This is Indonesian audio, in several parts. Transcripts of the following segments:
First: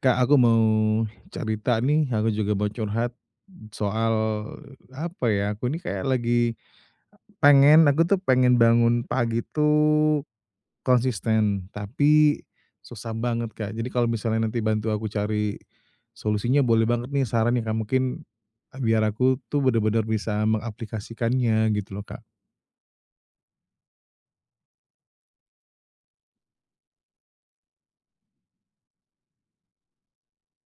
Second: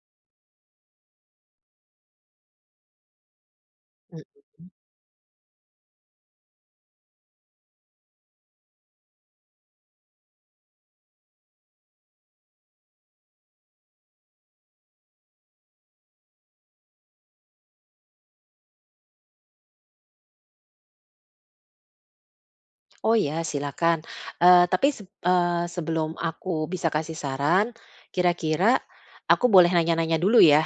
Kak, aku mau cerita nih, aku juga mau curhat soal, Mhm. apa ya, aku nih kayak lagi e pengen aku tuh pengen bangun pagi tuh konsisten, tapi susah banget Kak. Jadi, kalau misalnya nanti bantu aku cari solusinya boleh banget nih, saran nih Kak, mungkin biar aku tuh benar-benar bisa mengaplikasikannya, gitu loh Kak. Oh iya, silahkan, eee, tapi seb eee, sebelum aku bisa kasih saran, kira-kira aku boleh nanya-nanya dulu ya?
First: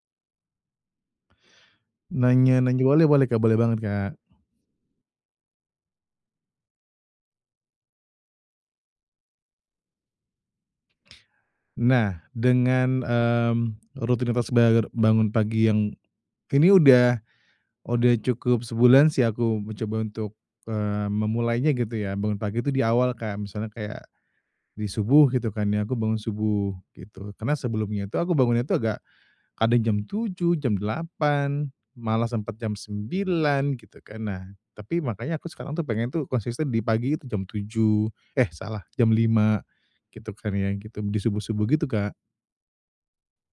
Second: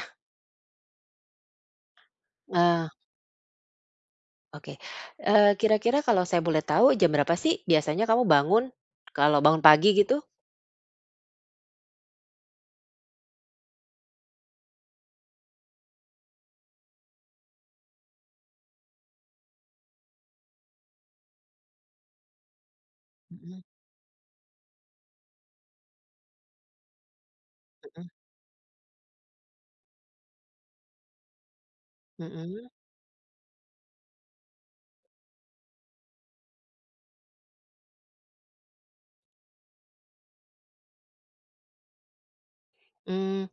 Nanya-nanya Eee boleh boleh Kak, boleh banget, Kak. Oke, eee, kira-kira kalau saya boleh tahu, jam berapa sih biasanya kamu bangun, kalau bangun pagi gitu? Nah, dengan, mmm, rutinitas bagara bangun pagi yang ini udah udah cukup sebulan sih, aku mencoba untuk, eee, memulainya gitu ya, bangun pagi itu di awal Kak. Mhm. Misalnya kayak, di subuh gitu kan ya, aku bangun subuh, gitu. Karena sebelumnya Mhm. itu, aku bangunnya tuh agak kadang jam 7.00, jam 8.00, malah sempet Mhm? jam 9.00 gitu kan. Nah, tapi makanya aku tuh pengen tuh konsisten di pagi itu jam tujuh eh salah, jam 5.00, gitu kan ya, gitu, di subuh-subuh gitu Kak. Mmm,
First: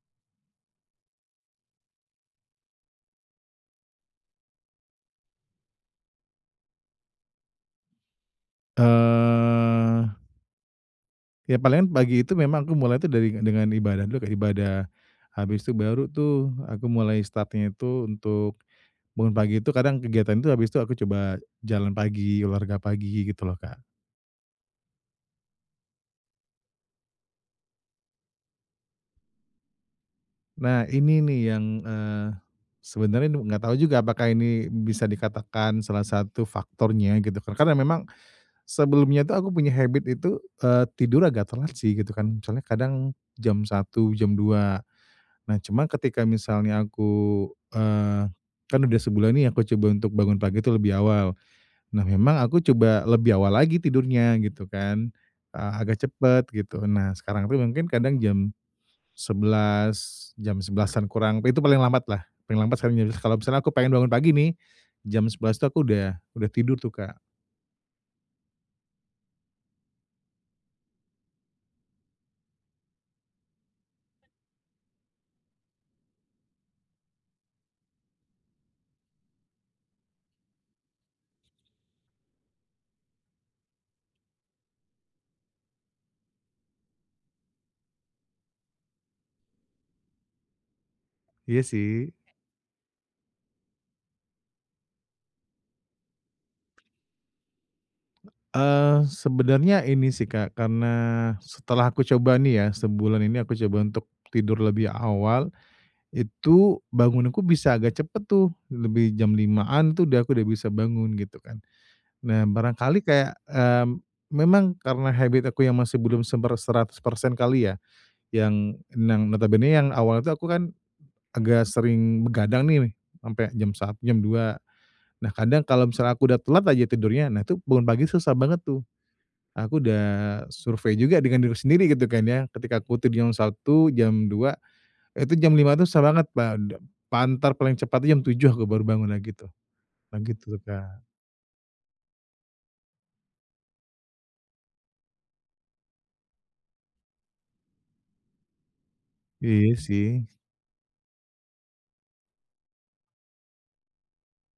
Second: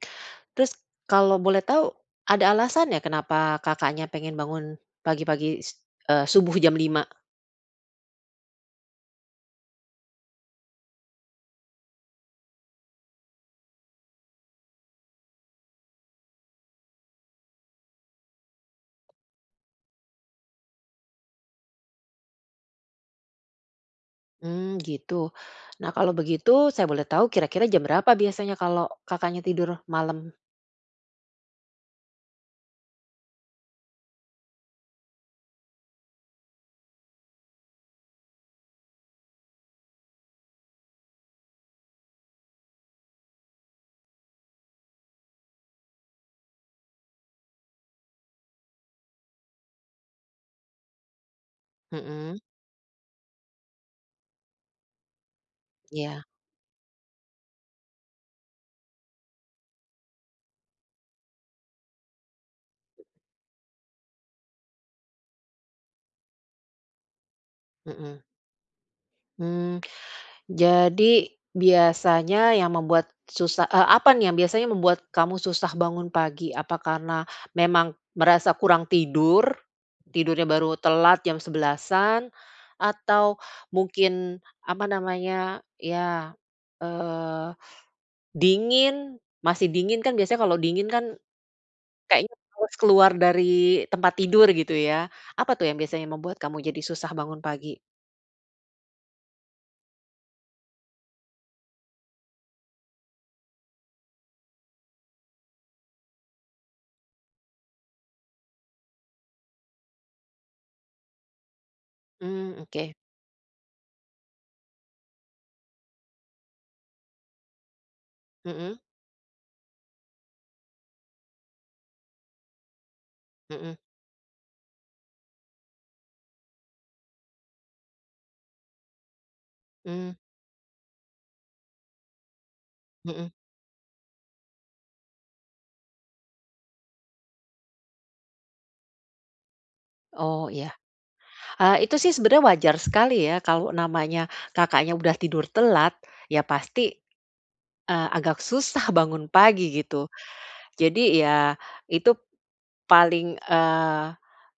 terus kalau boleh tahu, ada alasannya kenapa Kakaknya, pengen bangun, pagi-pagi, s eee, subuh jam 5? Eee. Ya palingan pagi itu memang aku mulai itu dari dengan ibadah dulu kayak ibadah, habis itu baru tuh aku mulai start-nya itu untuk, bangun pagi itu kadang kegiatan itu habis itu aku coba jalan pagi, olahraga pagi gitu loh Kak. Mmm, gitu, nah kalau begitu saya boleh tahu kira-kira jam berapa biasanya kalau Kakaknya tidur malam? Nah ini nih yang, eee, sebenernya enggak tahu juga apakah ini bisa dikatakan salah satu faktornya gitu karena memang, sebelumnya itu aku punya habit itu, eee, tidur agak telat sih gitu kan misalnya kadang, jam 1 jam 2, nah cuman ketika misalnya aku, eee, kan udah sebulan nih aku coba untuk bangun pagi itu lebih awal, nah memang Mhm. aku coba lebih awal lagi tidurnya gitu kan, eee, agak Iya. cepet gitu nah sekarang itu mungkin kadang jam, 11 jam 11-an kurang itu paling lambat lah paling lambat sekarang jadi kalau misalnya aku pengen bangun pagi nih, jam 11 tuh aku udah udah tidur tuh Kak. Mhm. Mmm. Jadi, biasanya yang membuat susah eee, apa nih yang biasanya membuat kamu susah bangun pagi? Apa karena memang merasa kurang tidur? Tidurnya baru telat jam 11:00-an, atau mungkin, apa namanya, iya, eee, dingin? Masih dingin, kan biasanya kalau dingin kan Iya, sih. kayaknya males keluar dari tempat tidur, gitu ya. Apa tuh yang biasanya membuat kamu jadi susah bangun pagi? Eee, sebenernya ini sih, Kak, karena setelah aku coba nih ya, sebulan ini aku coba untuk tidur lebih awal, itu bangunku bisa agak cepet tuh, lebih jam 05:00-an tuh aku dah aku udah bisa bangun, gitu kan. Nah, Mmm, oke. barangkali kayak, eee, memang karena habit aku yang masih belum seber seratus persen kali ya. Mhm. Yang nang notabenenya yang awalnya tuh aku kan agak sering begadang nih, sampe jam Mhm. sa jam 02:00. Nah, kadang kalau misalnya aku udah telat aja tidurnya, nah, itu bangun pagi susah banget tuh. Aku udah Mmm. survei juga dengan diri sendiri, gitu kan, ya. Ketika aku Mhm. tidur jam 01:00, jam 02:00, itu jam 05:00 tuh susah banget, pade pa entar paling cepat tuh jam 07:00 aku baru bangun lagi, gitu. Nah, Oh, gitu tuh, iya. Kak. Eee, itu sih sebenernya wajar sekali ya, kalau namanya Kakaknya udah tidur telat, ya pasti, eee, agak susah bangun pagi, Iya, gitu. sih. Jadi, ya itu paling, eee,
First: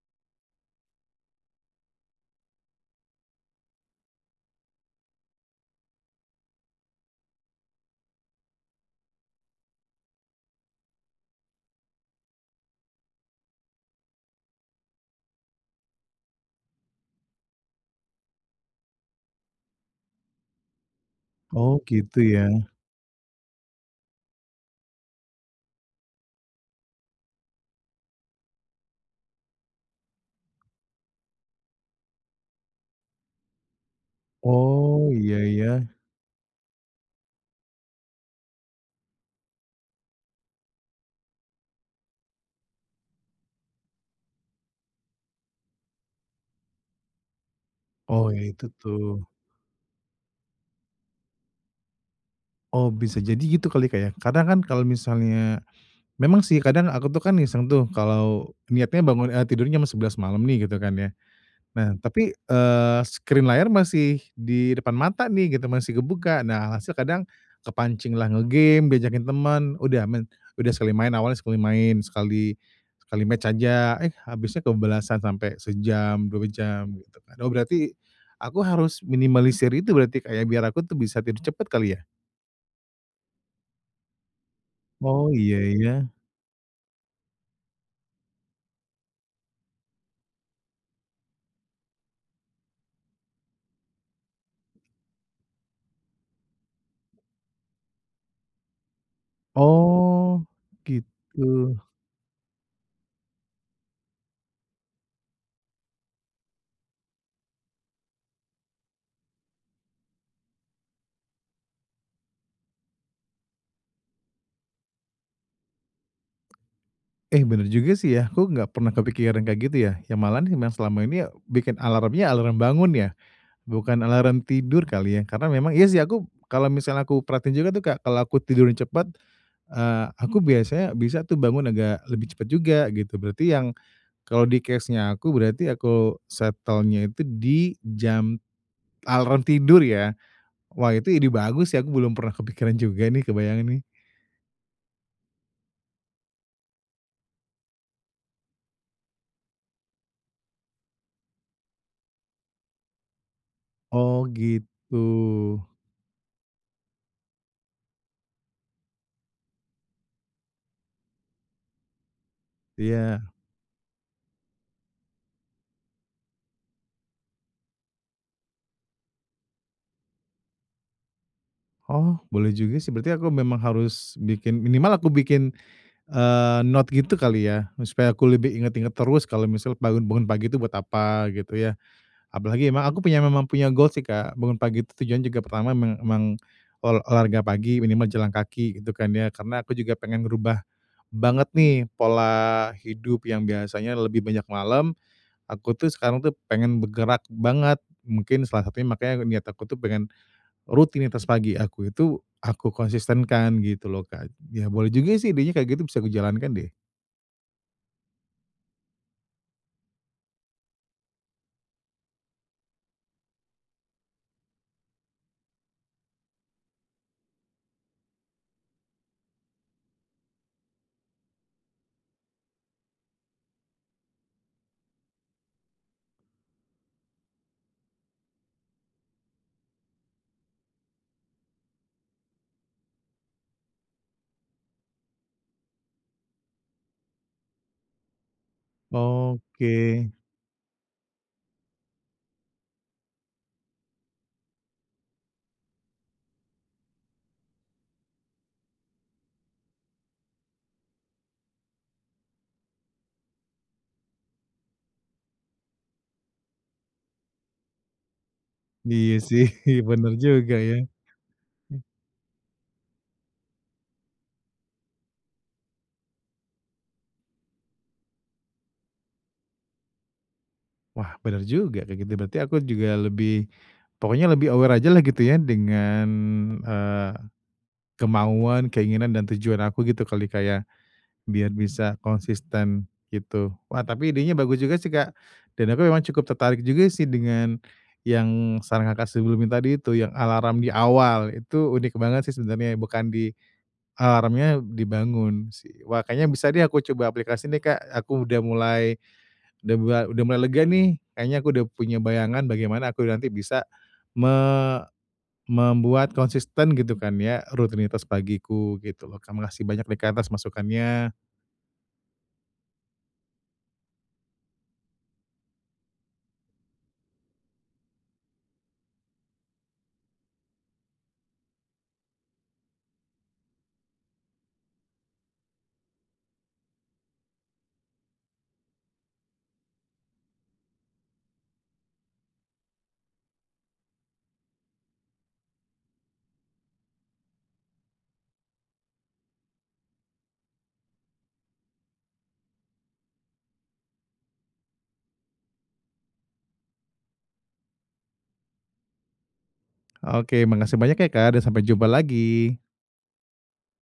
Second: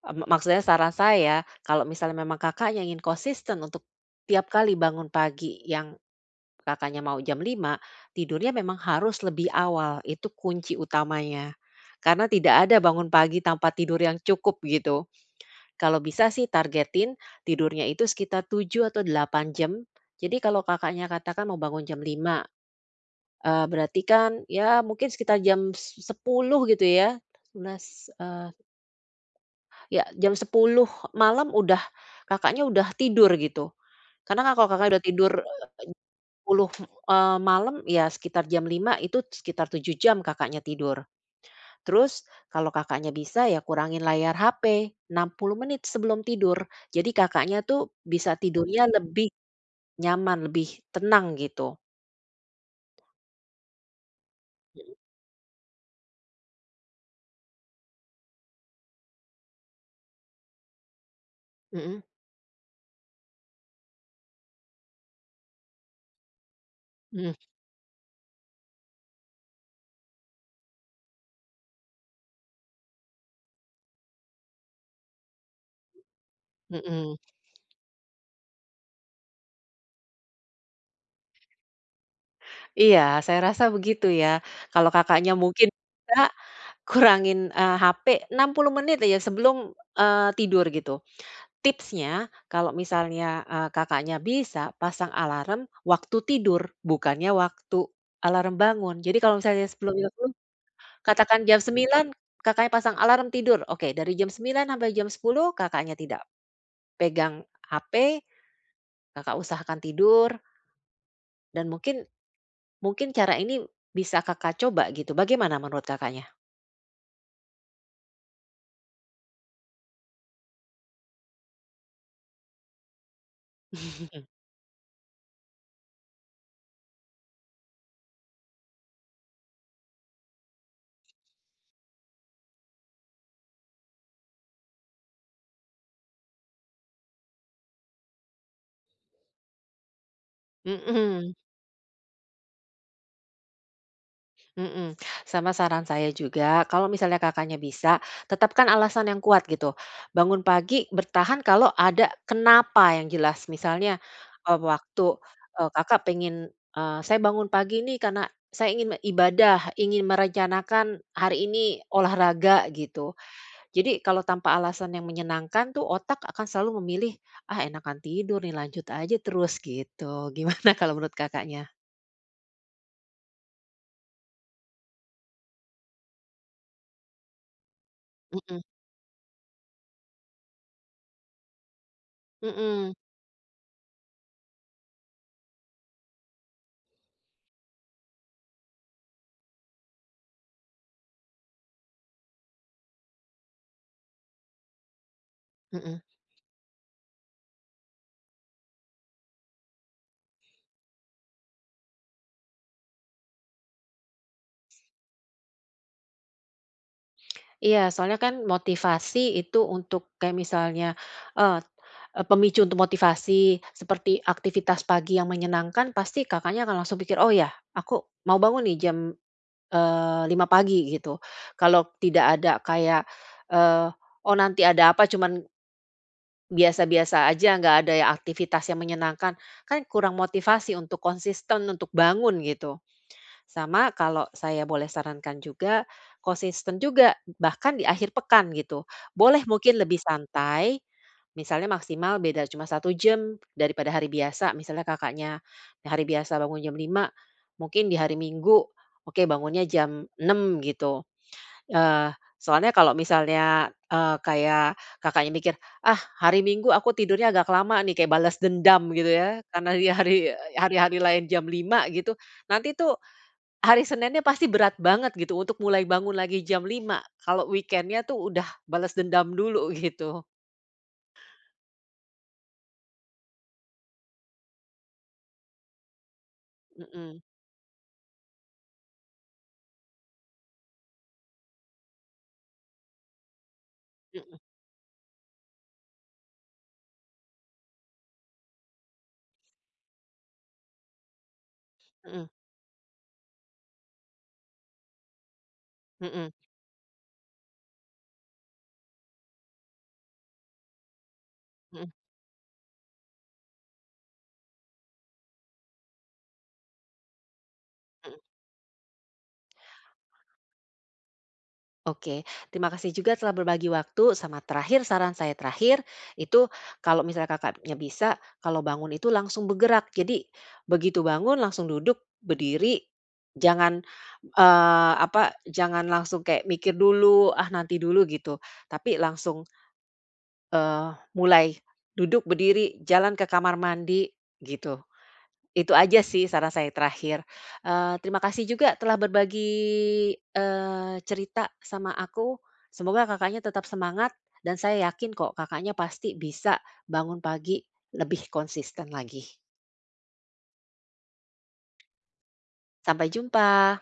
e me maksudnya saran saya, kalau misalnya memang Kakaknya ingin konsisten untuk tiap kali bangun pagi, yang Kakaknya mau jam 05:00, tidurnya memang harus lebih awal, itu kunci utamanya. Karena tidak ada bangun pagi tanpa tidur yang cukup, gitu. Kalau bisa sih targetin tidurnya itu sekitar 7 atau 8 jam. Jadi kalau Kakaknya katakan mau Oh, bangun jam gitu, 05:00, ya. eee, berarti kan, ya mungkin sekitar jam 10:00 gitu ya, 11:00, eee Ya, jam 10:00 malam udah Kakaknya udah tidur, gitu. Karena kalau Kakaknya udah Oh, tidur, iya eee, ya. 10:00, eee, malem ya, sekitar jam 05:00, itu sekitar 7 jam Kakaknya tidur. Terus kalau Kakaknya bisa, ya kurangin layar HP, 60 menit sebelum tidur, jadi Kakaknya tuh Oh, bisa iya, itu tidurnya tuh. lebih nyaman, lebih tenang, gitu. Oh, bisa jadi gitu kali ya, Kak, ya. Kadang kan kalau Mhm. misalnya memang sih kadang aku tuh kan iseng tuh, kalau niatnya bangun eee, tidurnya jam 11 :00 malam nih, gitu kan ya. Nah, Mhm. tapi, eee, screen layar masih di depan mata nih, gitu, masih kebuka. Nah, se kadang Mhm. kepancinglah nge-game, diajakin temen. Udah, main udah sekali main awalnya sekali main, sekali sekali match aja. Eh, habisnya kebablasan sampai sejam, 2 jam, Mhm. gitu. Oh berarti, aku harus minimalisir itu berarti, Kak, ya, biar aku tuh bisa tidur cepet kali ya? Iya, saya rasa begitu ya. Kalau Oh, Kakaknya, iya mungkin ya. bisa, kurangin, eee, HP 60 menit aja sebelum, eee, tidur, gitu. Tipsnya, kalau misalnya, eee, Kakaknya bisa, pasang alarm waktu tidur, bukannya waktu alarm bangun. Jadi kalau misalnya sebelumnya itu Oh, katakan jam gitu. 09:00 Kakaknya pasang alarm tidur. Oke, dari jam 9:00 sampai jam 10:00 Kakaknya tidak pegang HP, Kakak usahakan tidur. Dan mungkin, mungkin cara ini bisa Kakak coba, gitu. Bagaimana menurut Kakaknya? Eh, bener juga sih ya. Aku enggak pernah kepikiran kayak gitu ya, ya malahan yang selama ini ya bikin alarmnya, alarm bangun ya, bukan alarm tidur kali ya. Karena memang iya sih aku kalau misalnya aku perhatiin juga tuh kayak kalau aku tidur cepet, eee, aku biasanya bisa tuh bangun agak lebih cepet juga, gitu. Berarti yang kalau di case-nya aku, berarti aku setelnya itu di jam alarm tidur ya? Wah, itu ide Mhm. bagus sih, aku belum pernah kepikiran juga nih, kebayang nih. Mhm. Sama saran saya juga, kalau misalnya Kakaknya bisa, tetapkan alasan yang kuat, gitu. Bangun pagi bertahan kalau ada kenapa yang jelas. Misalnya, Oh, eee, waktu, gitu. eee, Kakak pengen, eee, "Saya bangun pagi nih, karena saya ingin ibadah, ingin merencanakan hari ini olahraga," gitu. Iya. Jadi kalau tanpa alasan yang menyenangkan tuh otak akan selalu memilih, "Ah, enakan tidur nih, lanjut aja terus," gitu. Gimana kalau menurut Kakaknya? Oh, boleh juga sih. Berarti aku memang harus bikin minimal aku bikin, eee, note gitu kali ya, supaya aku lebih Mhm. inget-inget terus kalau misalnya bangun bangun pagi itu buat apa, gitu ya. Apalagi emang Mhm. aku punya memang punya goal sih, Kak, bangun pagi itu tujuannya juga pertama meng emang ol olahraga pagi, minimal jalan kaki gitu kan ya. Karena aku juga pengen ngerubah banget nih pola hidup yang biasanya lebih banyak malam. Aku tuh Mhm. sekarang tuh, pengen bergerak banget, mungkin salah satunya makanya niat aku tuh pengen rutinitas pagi aku itu, aku konsistenkan gitu loh, Kak. Ya boleh juga sih, idenya kayak gitu bisa aku jalankan deh. Iya, soalnya kan, motivasi itu untuk, kayak misalnya, eee, e pemicu untuk motivasi. Seperti aktivitas pagi yang menyenangkan, pasti Kakaknya akan langsung pikir, "Oh iya, aku mau bangun nih, jam, eee, 5.00 pagi," gitu. Kalau tidak ada kayak, eee, "Oh, nanti ada apa," cuman biasa-biasa aja, nggak ada ya aktivitas yang menyenangkan, kan kurang motivasi untuk konsisten untuk bangun, gitu. Sama, kalau saya boleh sarankan juga, konsisten juga, bahkan di akhir pekan, gitu. Boleh mungkin lebih Oke. santai, misalnya maksimal beda cuma 1 jam daripada hari biasa. Misalnya Kakaknya, yang hari biasa bangun jam 5.00, mungkin di hari Minggu, oke, bangunnya jam 6.00, gitu. Eee, soalnya kalau misalnya, eee, kayak Kakaknya mikir, "Ah, hari Minggu aku tidurnya agak lama, nih," kayak balas dendam, gitu Iya, ya, sih. karena di Benar hari e juga, ya. hari-hari lain jam 5.00, gitu, nanti tuh, hari Seninnya pasti berat banget, gitu, untuk mulai bangun lagi jam 5.00. Kalau weekend-nya tuh udah bales dendam dulu, gitu. Wah, benar juga, kayak gitu. Berarti aku juga lebih pokoknya lebih aware ajalah, gitu ya, dengan, eee, Mhm. kemauan, keinginan dan tujuan aku, gitu kali, Kak, ya? Biar bisa konsisten, gitu. Wah, tapi Mhm. idenya bagus juga sih, Kak. Dan aku memang cukup tertarik juga sih, dengan yang saran Kakak sebelumnya tadi itu, yang alarm di awal. Itu unik banget Mhm. sih, sebenernya, ya. Bukan di alarmnya dibangun, sih. Wah, kayaknya Mhm. bisa deh, aku coba aplikasi nih, Kak. Aku udah mulai, udah mua udah mulai lega, nih. Kayaknya aku udah Mhm. punya bayangan bagaimana aku nanti bisa me membuat konsisten, gitu kan, ya, rutinitas Mhm. pagiku, gitu lo. KaK, makasih banyak nih Kak, atas masukannya. Oke. Terima kasih juga telah berbagi waktu. Sama terakhir, saran saya terakhir, itu kalau misalnya Kakaknya bisa, kalau bangun itu langsung bergerak. Jadi, begitu bangun, langsung duduk, berdiri. Jangan, eee, apa, jangan langsung kayak mikir dulu, "Ah, nanti dulu," gitu. Tapi, langsung eee, mulai. Duduk, berdiri, jalan ke kamar mandi, gitu. Itu aja sih, saran saya yang terakhir. Eee, terima kasih juga telah berbagi, eee, cerita sama aku. Semoga Kakaknya tetap semangat. Dan saya yakin kok, Kakaknya pasti bisa bangun pagi, lebih konsisten lagi. Oke, makasih banyak ya, Kak, dan sampai jumpa lagi! Sampai jumpa!